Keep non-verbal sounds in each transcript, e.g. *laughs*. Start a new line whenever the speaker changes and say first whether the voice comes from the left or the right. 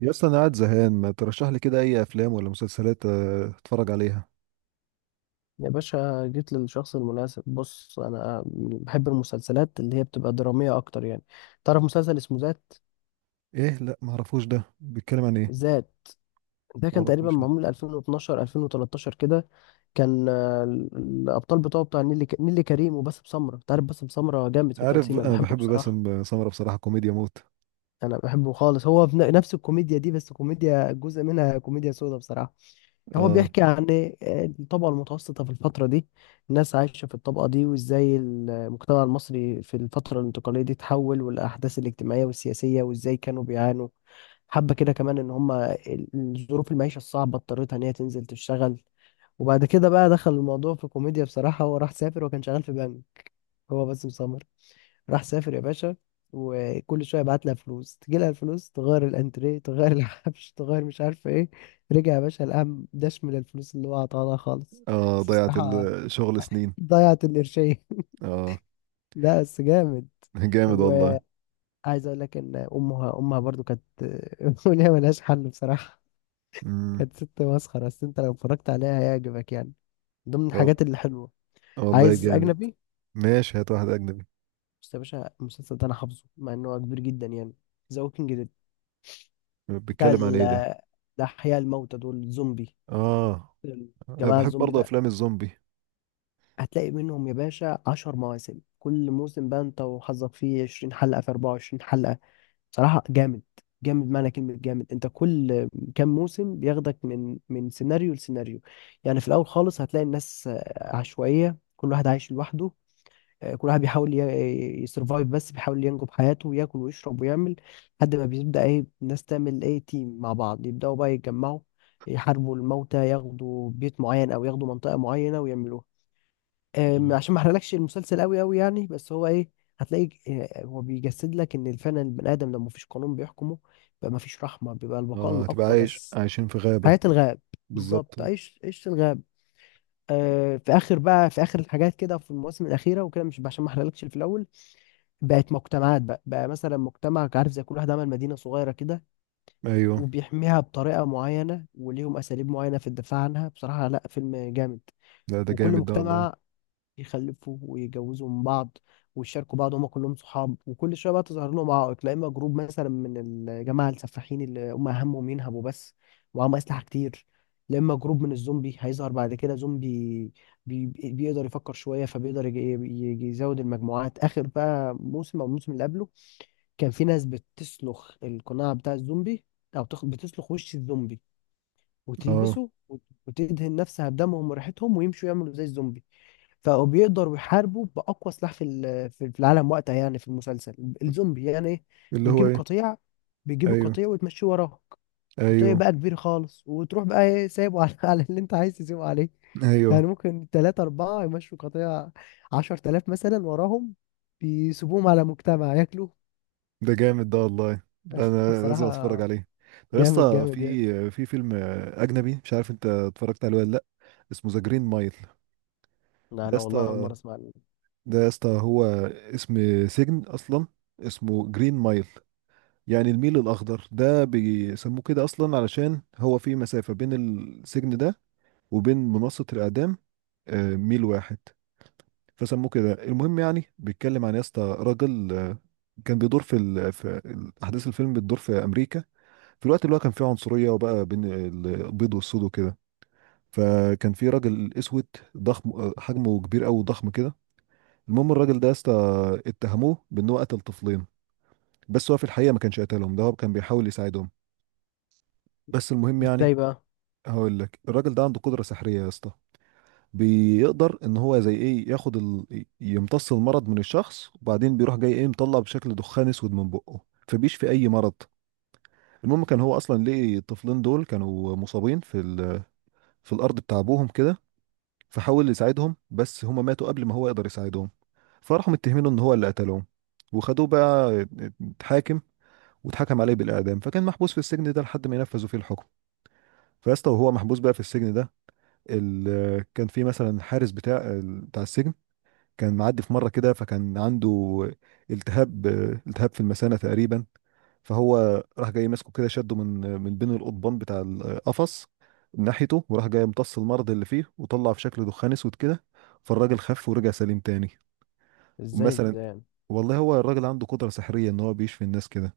right: يا اسطى انا قاعد زهقان، ما ترشح لي كده اي افلام ولا مسلسلات؟ اتفرج عليها.
left: يا باشا، جيت للشخص المناسب. بص، انا بحب المسلسلات اللي هي بتبقى دراميه اكتر يعني. تعرف مسلسل اسمه ذات؟
right: ايه، لا ما اعرفوش، ده بيتكلم عن ايه؟
left: ذات ده
right: ما
left: كان تقريبا
right: اعرفوش لا.
left: معمول 2012 2013 كده. كان الابطال بتوعه بتاع نيلي نيلي كريم وباسم سمره. انت عارف باسم سمره جامد في التمثيل،
right: عارف
left: انا
right: انا
left: بحبه
right: بحب
left: بصراحه.
right: باسم سمرة بصراحة، كوميديا موت.
left: انا بحبه خالص، هو في نفس الكوميديا دي، بس كوميديا جزء منها كوميديا سودا بصراحه. هو
right: اه.
left: بيحكي عن إيه؟ الطبقة المتوسطة في الفترة دي، الناس عايشة في الطبقة دي، وازاي المجتمع المصري في الفترة الانتقالية دي اتحول، والأحداث الاجتماعية والسياسية، وازاي كانوا بيعانوا. حبة كده كمان إن هما ظروف المعيشة الصعبة اضطرتها إن هي تنزل تشتغل. وبعد كده بقى دخل الموضوع في كوميديا بصراحة. هو راح سافر وكان شغال في بنك، هو باسم سمرة. راح سافر يا باشا، وكل شويه بعت لها فلوس، تجي لها الفلوس تغير الانتريه، تغير الحبش، تغير مش عارفه ايه. رجع يا باشا القام داش من الفلوس اللي هو عطاها لها خالص.
right: اه
left: بس
right: ضيعت
left: بصراحه
right: الشغل سنين.
left: ضيعت القرشين *laughs*
right: اه.
left: لا بس جامد.
right: *laughs* جامد والله.
left: وعايز اقول لك ان امها امها برضو كانت *laughs* وليها ملهاش حل بصراحه.
right: امم.
left: كانت ست مسخره، بس انت لو اتفرجت عليها هيعجبك يعني. ضمن
right: وال-
left: الحاجات اللي حلوه.
right: والله
left: عايز
right: جامد.
left: اجنبي.
right: ماشي، هات واحد اجنبي.
left: بس يا باشا المسلسل ده انا حافظه مع انه كبير جدا يعني. ذا ووكينج. بتاع
right: بيتكلم عن ايه ده؟
left: الأحياء الموتى دول الزومبي.
right: اه انا
left: الجماعة
right: بحب
left: الزومبي
right: برضه
left: ده
right: افلام الزومبي.
left: هتلاقي منهم يا باشا 10 مواسم، كل موسم بقى انت وحظك فيه 20 حلقة في 24 حلقة. بصراحة جامد، جامد معنى كلمة جامد. انت كل كام موسم بياخدك من سيناريو لسيناريو. يعني في الأول خالص هتلاقي الناس عشوائية، كل واحد عايش لوحده. كل واحد بيحاول يسرفايف، بس بيحاول ينجو بحياته وياكل ويشرب ويعمل. لحد ما بيبدأ ايه، الناس تعمل ايه، تيم مع بعض، يبدأوا بقى يتجمعوا، يحاربوا الموتى، ياخدوا بيت معين او ياخدوا منطقة معينة ويعملوها.
right: مم.
left: عشان ما احرقلكش المسلسل قوي قوي يعني، بس هو ايه، هتلاقي هو بيجسد لك ان فعلا البني ادم لما مفيش قانون بيحكمه بيبقى مفيش رحمة، بيبقى البقاء
right: اه تبقى
left: الاقوى
right: عايش،
left: بس.
right: عايشين في غابة.
left: حياة الغاب.
right: بالظبط.
left: بالظبط عيش عيش الغاب. آه، في اخر بقى، في اخر الحاجات كده في المواسم الاخيره وكده، مش عشان ما احرقلكش اللي في الاول. بقت مجتمعات بقى، مثلا مجتمع، عارف، زي كل واحد عمل مدينة صغيرة كده
right: ايوه.
left: وبيحميها بطريقة معينة وليهم أساليب معينة في الدفاع عنها. بصراحة لا، فيلم جامد.
right: لا ده
left: وكل
right: جامد ده والله.
left: مجتمع يخلفوا ويجوزوا من بعض ويشاركوا بعض، هما كلهم صحاب. وكل شوية بقى تظهر لهم عائق، لا إما جروب مثلا من الجماعة السفاحين اللي هما همهم ينهبوا بس ومعاهم أسلحة كتير، لا إما جروب من الزومبي هيظهر بعد كده. زومبي بيقدر يفكر شوية، فبيقدر يجي، يزود المجموعات. آخر بقى موسم أو الموسم اللي قبله كان في ناس بتسلخ القناع بتاع الزومبي، او بتسلخ وش الزومبي
right: اه.
left: وتلبسه وتدهن نفسها بدمهم وريحتهم ويمشوا يعملوا زي الزومبي. فبقوا بيقدروا يحاربوا باقوى سلاح في في العالم وقتها يعني في المسلسل، الزومبي يعني ايه.
right: اللي هو
left: بتجيب
right: ايه؟
left: قطيع، بيجيب
right: ايوه.
left: القطيع وتمشيه وراك. قطيع
right: ايوه.
left: بقى كبير خالص، وتروح بقى ايه سايبه على *laughs* على اللي انت عايز تسيبه عليه. يعني
right: ايوه.
left: ممكن تلاتة أربعة يمشوا قطيع 10 تلاف مثلا وراهم، بيسيبوهم على مجتمع ياكلوا.
right: ده جامد ده والله، لا
left: *laughs*
right: انا
left: بصراحة
right: لازم اتفرج عليه. طب يا
left: جامد،
right: اسطى،
left: جامد يعني.
right: في فيلم اجنبي مش عارف انت اتفرجت عليه ولا لا، اسمه ذا جرين مايل. ده
left: لا
right: يا
left: انا والله اول
right: اسطى،
left: مره اسمع عنه.
right: ده يا اسطى هو اسم سجن اصلا، اسمه جرين مايل، يعني الميل الاخضر، ده بيسموه كده اصلا علشان هو في مسافة بين السجن ده وبين منصة الاعدام، ميل واحد، فسموه كده. المهم يعني بيتكلم عن يا اسطى راجل، كان بيدور في احداث الفيلم بتدور في امريكا في الوقت اللي هو كان فيه عنصريه، وبقى بين البيض والسود وكده. فكان في راجل اسود ضخم، حجمه كبير قوي ضخم كده. المهم الراجل ده يا اسطى اتهموه بان هو قتل طفلين، بس هو في الحقيقه ما كانش قتلهم، ده هو كان بيحاول يساعدهم. بس المهم يعني
left: ازاي بقى؟
right: هقول لك، الراجل ده عنده قدره سحريه يا اسطى، بيقدر ان هو زي ايه ياخد ال... يمتص المرض من الشخص، وبعدين بيروح جاي ايه مطلع بشكل دخان اسود من بقه، فبيشفي اي مرض. المهم كان هو اصلا ليه الطفلين دول كانوا مصابين في ال... في الارض بتاع ابوهم كده، فحاول يساعدهم بس هما ماتوا قبل ما هو يقدر يساعدهم، فراحوا متهمينه ان هو اللي قتلهم. وخدوه بقى، اتحاكم واتحكم عليه بالاعدام، فكان محبوس في السجن ده لحد ما ينفذوا فيه الحكم. فيا اسطى وهو محبوس بقى في السجن ده، ال... كان في مثلا الحارس بتاع السجن كان معدي في مرة كده، فكان عنده التهاب، التهاب في المثانة تقريبا. فهو راح جاي ماسكه كده، شده من بين القضبان بتاع القفص ناحيته، وراح جاي امتص المرض اللي فيه وطلع في شكل دخان اسود كده، فالراجل خف ورجع سليم تاني.
left: ازاي
right: ومثلا،
left: ده يعني؟
right: والله هو الراجل عنده قدرة سحرية ان هو بيشفي الناس كده.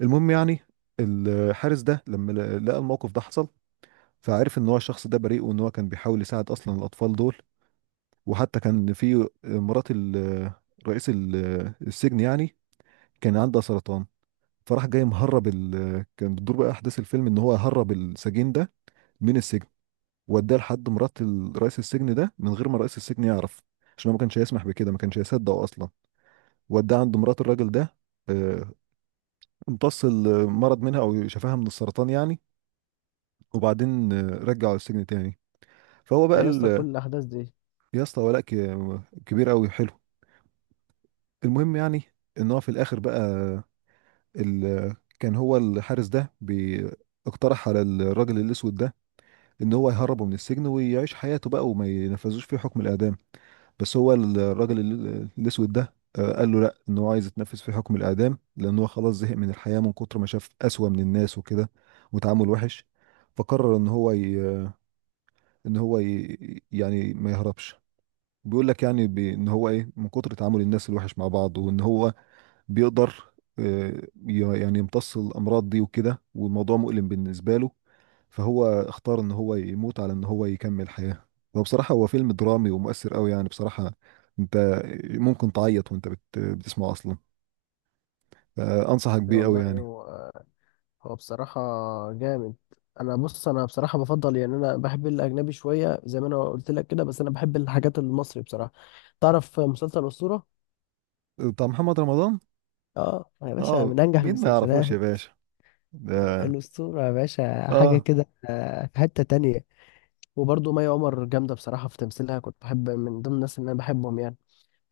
right: المهم يعني الحارس ده لما لقى الموقف ده حصل، فعرف ان هو الشخص ده بريء وان هو كان بيحاول يساعد اصلا الاطفال دول. وحتى كان في مرات رئيس السجن يعني كان عندها سرطان، فراح جاي مهرب ال... كان بتدور بقى احداث الفيلم ان هو هرب السجين ده من السجن، واداه لحد مرات رئيس السجن ده من غير ما رئيس السجن يعرف، عشان هو ما كانش هيسمح بكده، ما كانش هيصدق اصلا. واداه عند مرات الراجل ده، آه، امتص المرض منها او شفاها من السرطان يعني، وبعدين رجعه السجن تاني. فهو بقى
left: ده يا اسطى
right: ال...
left: كل الاحداث دي.
right: يا اسطى ولاء كبير قوي حلو. المهم يعني ان هو في الاخر بقى ال... كان هو الحارس ده بي... اقترح على الراجل الاسود ده ان هو يهربه من السجن ويعيش حياته بقى وما ينفذوش فيه حكم الاعدام. بس هو الراجل الاسود ده قال له لا، ان هو عايز يتنفذ في حكم الاعدام، لان هو خلاص زهق من الحياه من كتر ما شاف اسوأ من الناس وكده وتعامل وحش. فقرر ان هو ي... ان هو ي... يعني ما يهربش. بيقول لك يعني ب... ان هو ايه، من كتر تعامل الناس الوحش مع بعض، وان هو بيقدر آه، يعني يمتص الأمراض دي وكده، والموضوع مؤلم بالنسبة له، فهو اختار إن هو يموت على إن هو يكمل حياة. وبصراحة هو فيلم درامي ومؤثر أوي يعني بصراحة، أنت ممكن تعيط وأنت بتسمعه أصلا. فأنصحك بيه أوي
left: والله
right: يعني.
left: هو بصراحه جامد. انا بص، انا بصراحه بفضل يعني، انا بحب الاجنبي شويه زي ما انا قلت لك كده، بس انا بحب الحاجات المصري بصراحه. تعرف مسلسل اسطوره.
right: بتاع محمد رمضان.
left: اه يا باشا
right: اه،
left: من انجح
right: مين ما يعرفوش يا
left: المسلسلات.
right: باشا؟ ده
left: الاسطوره يا باشا حاجه
right: اه.
left: كده، في حته تانية. وبرضه مي عمر جامده بصراحه في تمثيلها، كنت بحب من ضمن الناس اللي انا بحبهم يعني.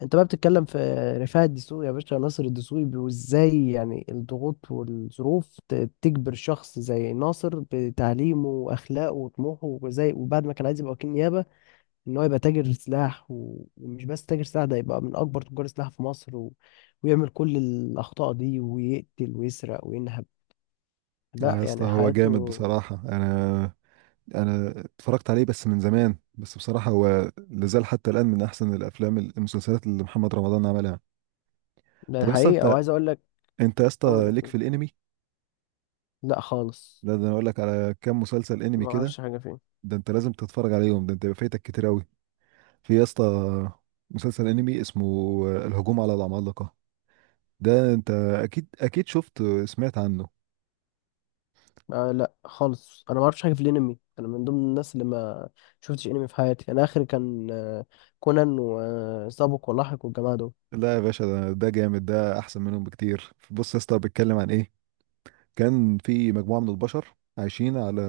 left: انت بقى بتتكلم في رفاعي الدسوقي، يا باشا ناصر الدسوقي، وازاي يعني الضغوط والظروف تجبر شخص زي ناصر بتعليمه واخلاقه وطموحه وزي، وبعد ما كان عايز يبقى وكيل نيابه، ان هو يبقى تاجر سلاح، و ومش بس تاجر سلاح، ده يبقى من اكبر تجار السلاح في مصر، و ويعمل كل الاخطاء دي ويقتل ويسرق وينهب،
right: اه
left: لا
right: يا اسطى
left: يعني
right: هو جامد
left: حياته.
right: بصراحة، انا، انا اتفرجت عليه بس من زمان، بس بصراحه هو لازال حتى الان من احسن الافلام المسلسلات اللي محمد رمضان عملها.
left: ده
right: طب اصلا
left: حقيقه
right: انت،
left: وعايز اقول لك.
right: انت يا
left: قول
right: اسطى
left: يا
right: ليك
left: حبيبي.
right: في الانمي؟
left: لا خالص،
right: لا ده انا اقول لك على كام مسلسل انمي
left: ما
right: كده،
left: اعرفش حاجه فيه.
right: ده انت لازم تتفرج عليهم، ده انت يبقى فايتك كتير قوي. في يا اسطى مسلسل انمي اسمه الهجوم على العمالقه، ده انت اكيد اكيد شفت سمعت عنه.
left: آه لا خالص، انا ما اعرفش حاجه في الانمي. انا من ضمن الناس اللي ما شفتش انمي في حياتي. انا اخر كان كونان وسابق ولاحق والجماعه دول.
right: لا يا باشا، ده، ده جامد ده، احسن منهم بكتير. بص يا اسطى بيتكلم عن ايه، كان في مجموعة من البشر عايشين على،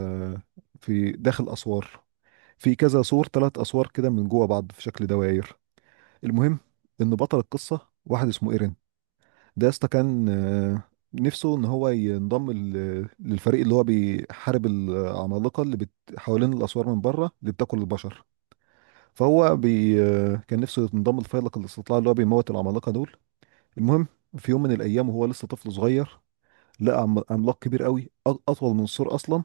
right: في داخل أسوار، في كذا سور، ثلاث أسوار كده من جوه بعض في شكل دواير. المهم إن بطل القصة واحد اسمه إيرين، ده يا اسطى كان نفسه إن هو ينضم للفريق اللي هو بيحارب العمالقة اللي بت... حوالين الأسوار من بره اللي بتاكل البشر. فهو بي... كان نفسه ينضم لفيلق الاستطلاع اللي هو بيموت العمالقة دول. المهم في يوم من الأيام وهو لسه طفل صغير، لقى عملاق كبير قوي اطول من السور اصلا،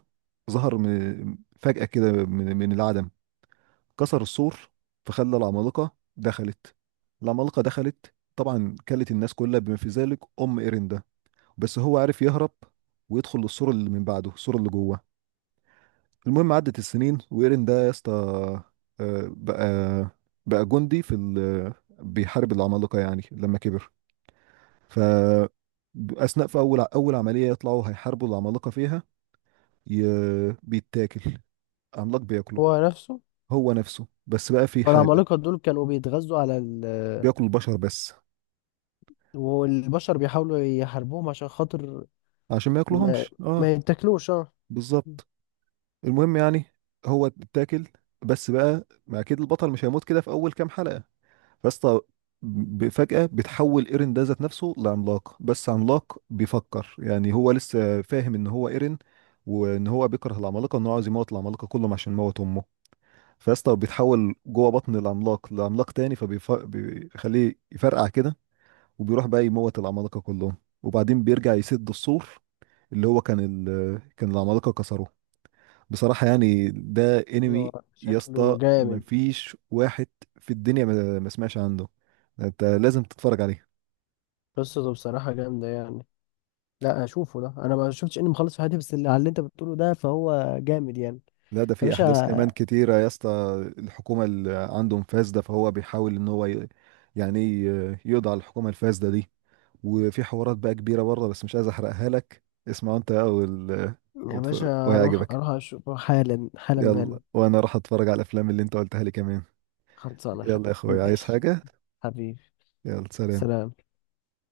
right: ظهر من فجأة كده من العدم، كسر السور، فخلى العمالقة دخلت. العمالقة دخلت طبعا كلت الناس كلها بما في ذلك ام إرندا، بس هو عارف يهرب ويدخل للسور اللي من بعده السور اللي جوه. المهم عدت السنين وإرندا يا اسطى بقى، بقى جندي في ال... بيحارب العمالقة يعني لما كبر. ف أثناء في أول عملية يطلعوا هيحاربوا العمالقة فيها، ي... بيتاكل، عملاق بياكله.
left: هو نفسه.
right: هو نفسه، بس بقى في حاجة،
left: والعمالقه دول كانوا بيتغذوا على ال،
right: بياكل البشر بس.
left: والبشر بيحاولوا يحاربوهم عشان خاطر
right: عشان ما
left: ما
right: ياكلهمش اه.
left: ما يتاكلوش. اه.
right: بالظبط. المهم يعني هو اتاكل، بس بقى ما اكيد البطل مش هيموت كده في اول كام حلقة. بس فجأة بتحول ايرين ده ذات نفسه لعملاق، بس عملاق بيفكر، يعني هو لسه فاهم ان هو ايرين وان هو بيكره العمالقة وان هو عايز يموت العمالقة كلهم عشان موت امه. فيسطا بيتحول جوه بطن العملاق لعملاق تاني فبيخليه يفرقع كده، وبيروح بقى يموت العمالقة كلهم، وبعدين بيرجع يسد السور اللي هو كان ال... كان العمالقة كسروه. بصراحة يعني ده
left: إنه
right: انمي يا
left: شكله
right: اسطى
left: جامد.
right: مفيش واحد في الدنيا ما سمعش عنه، ده انت لازم تتفرج عليه.
left: قصته بصراحه جامده يعني. لا اشوفه ده، انا ما شفتش انمي خالص في حياتي، بس اللي على اللي انت بتقوله ده فهو جامد يعني.
right: لا ده
left: يا
right: في احداث كمان
left: باشا،
right: كتيرة يا اسطى، الحكومة اللي عندهم فاسدة، فهو بيحاول ان هو ي... يعني يقضي على الحكومة الفاسدة دي. وفي حوارات بقى كبيرة بره بس مش عايز احرقها لك، اسمع انت بقى وال...
left: يا باشا اروح
right: وهيعجبك.
left: اشوفه حالا حالا
right: يلا
left: بالا.
right: وانا راح اتفرج على الافلام اللي انت قلتها لي كمان.
left: خلصانة يا
right: يلا يا
left: حبيبي،
right: اخويا، عايز
left: ماشي.
right: حاجة؟
left: حبيبي.
right: يلا سلام.
left: سلام.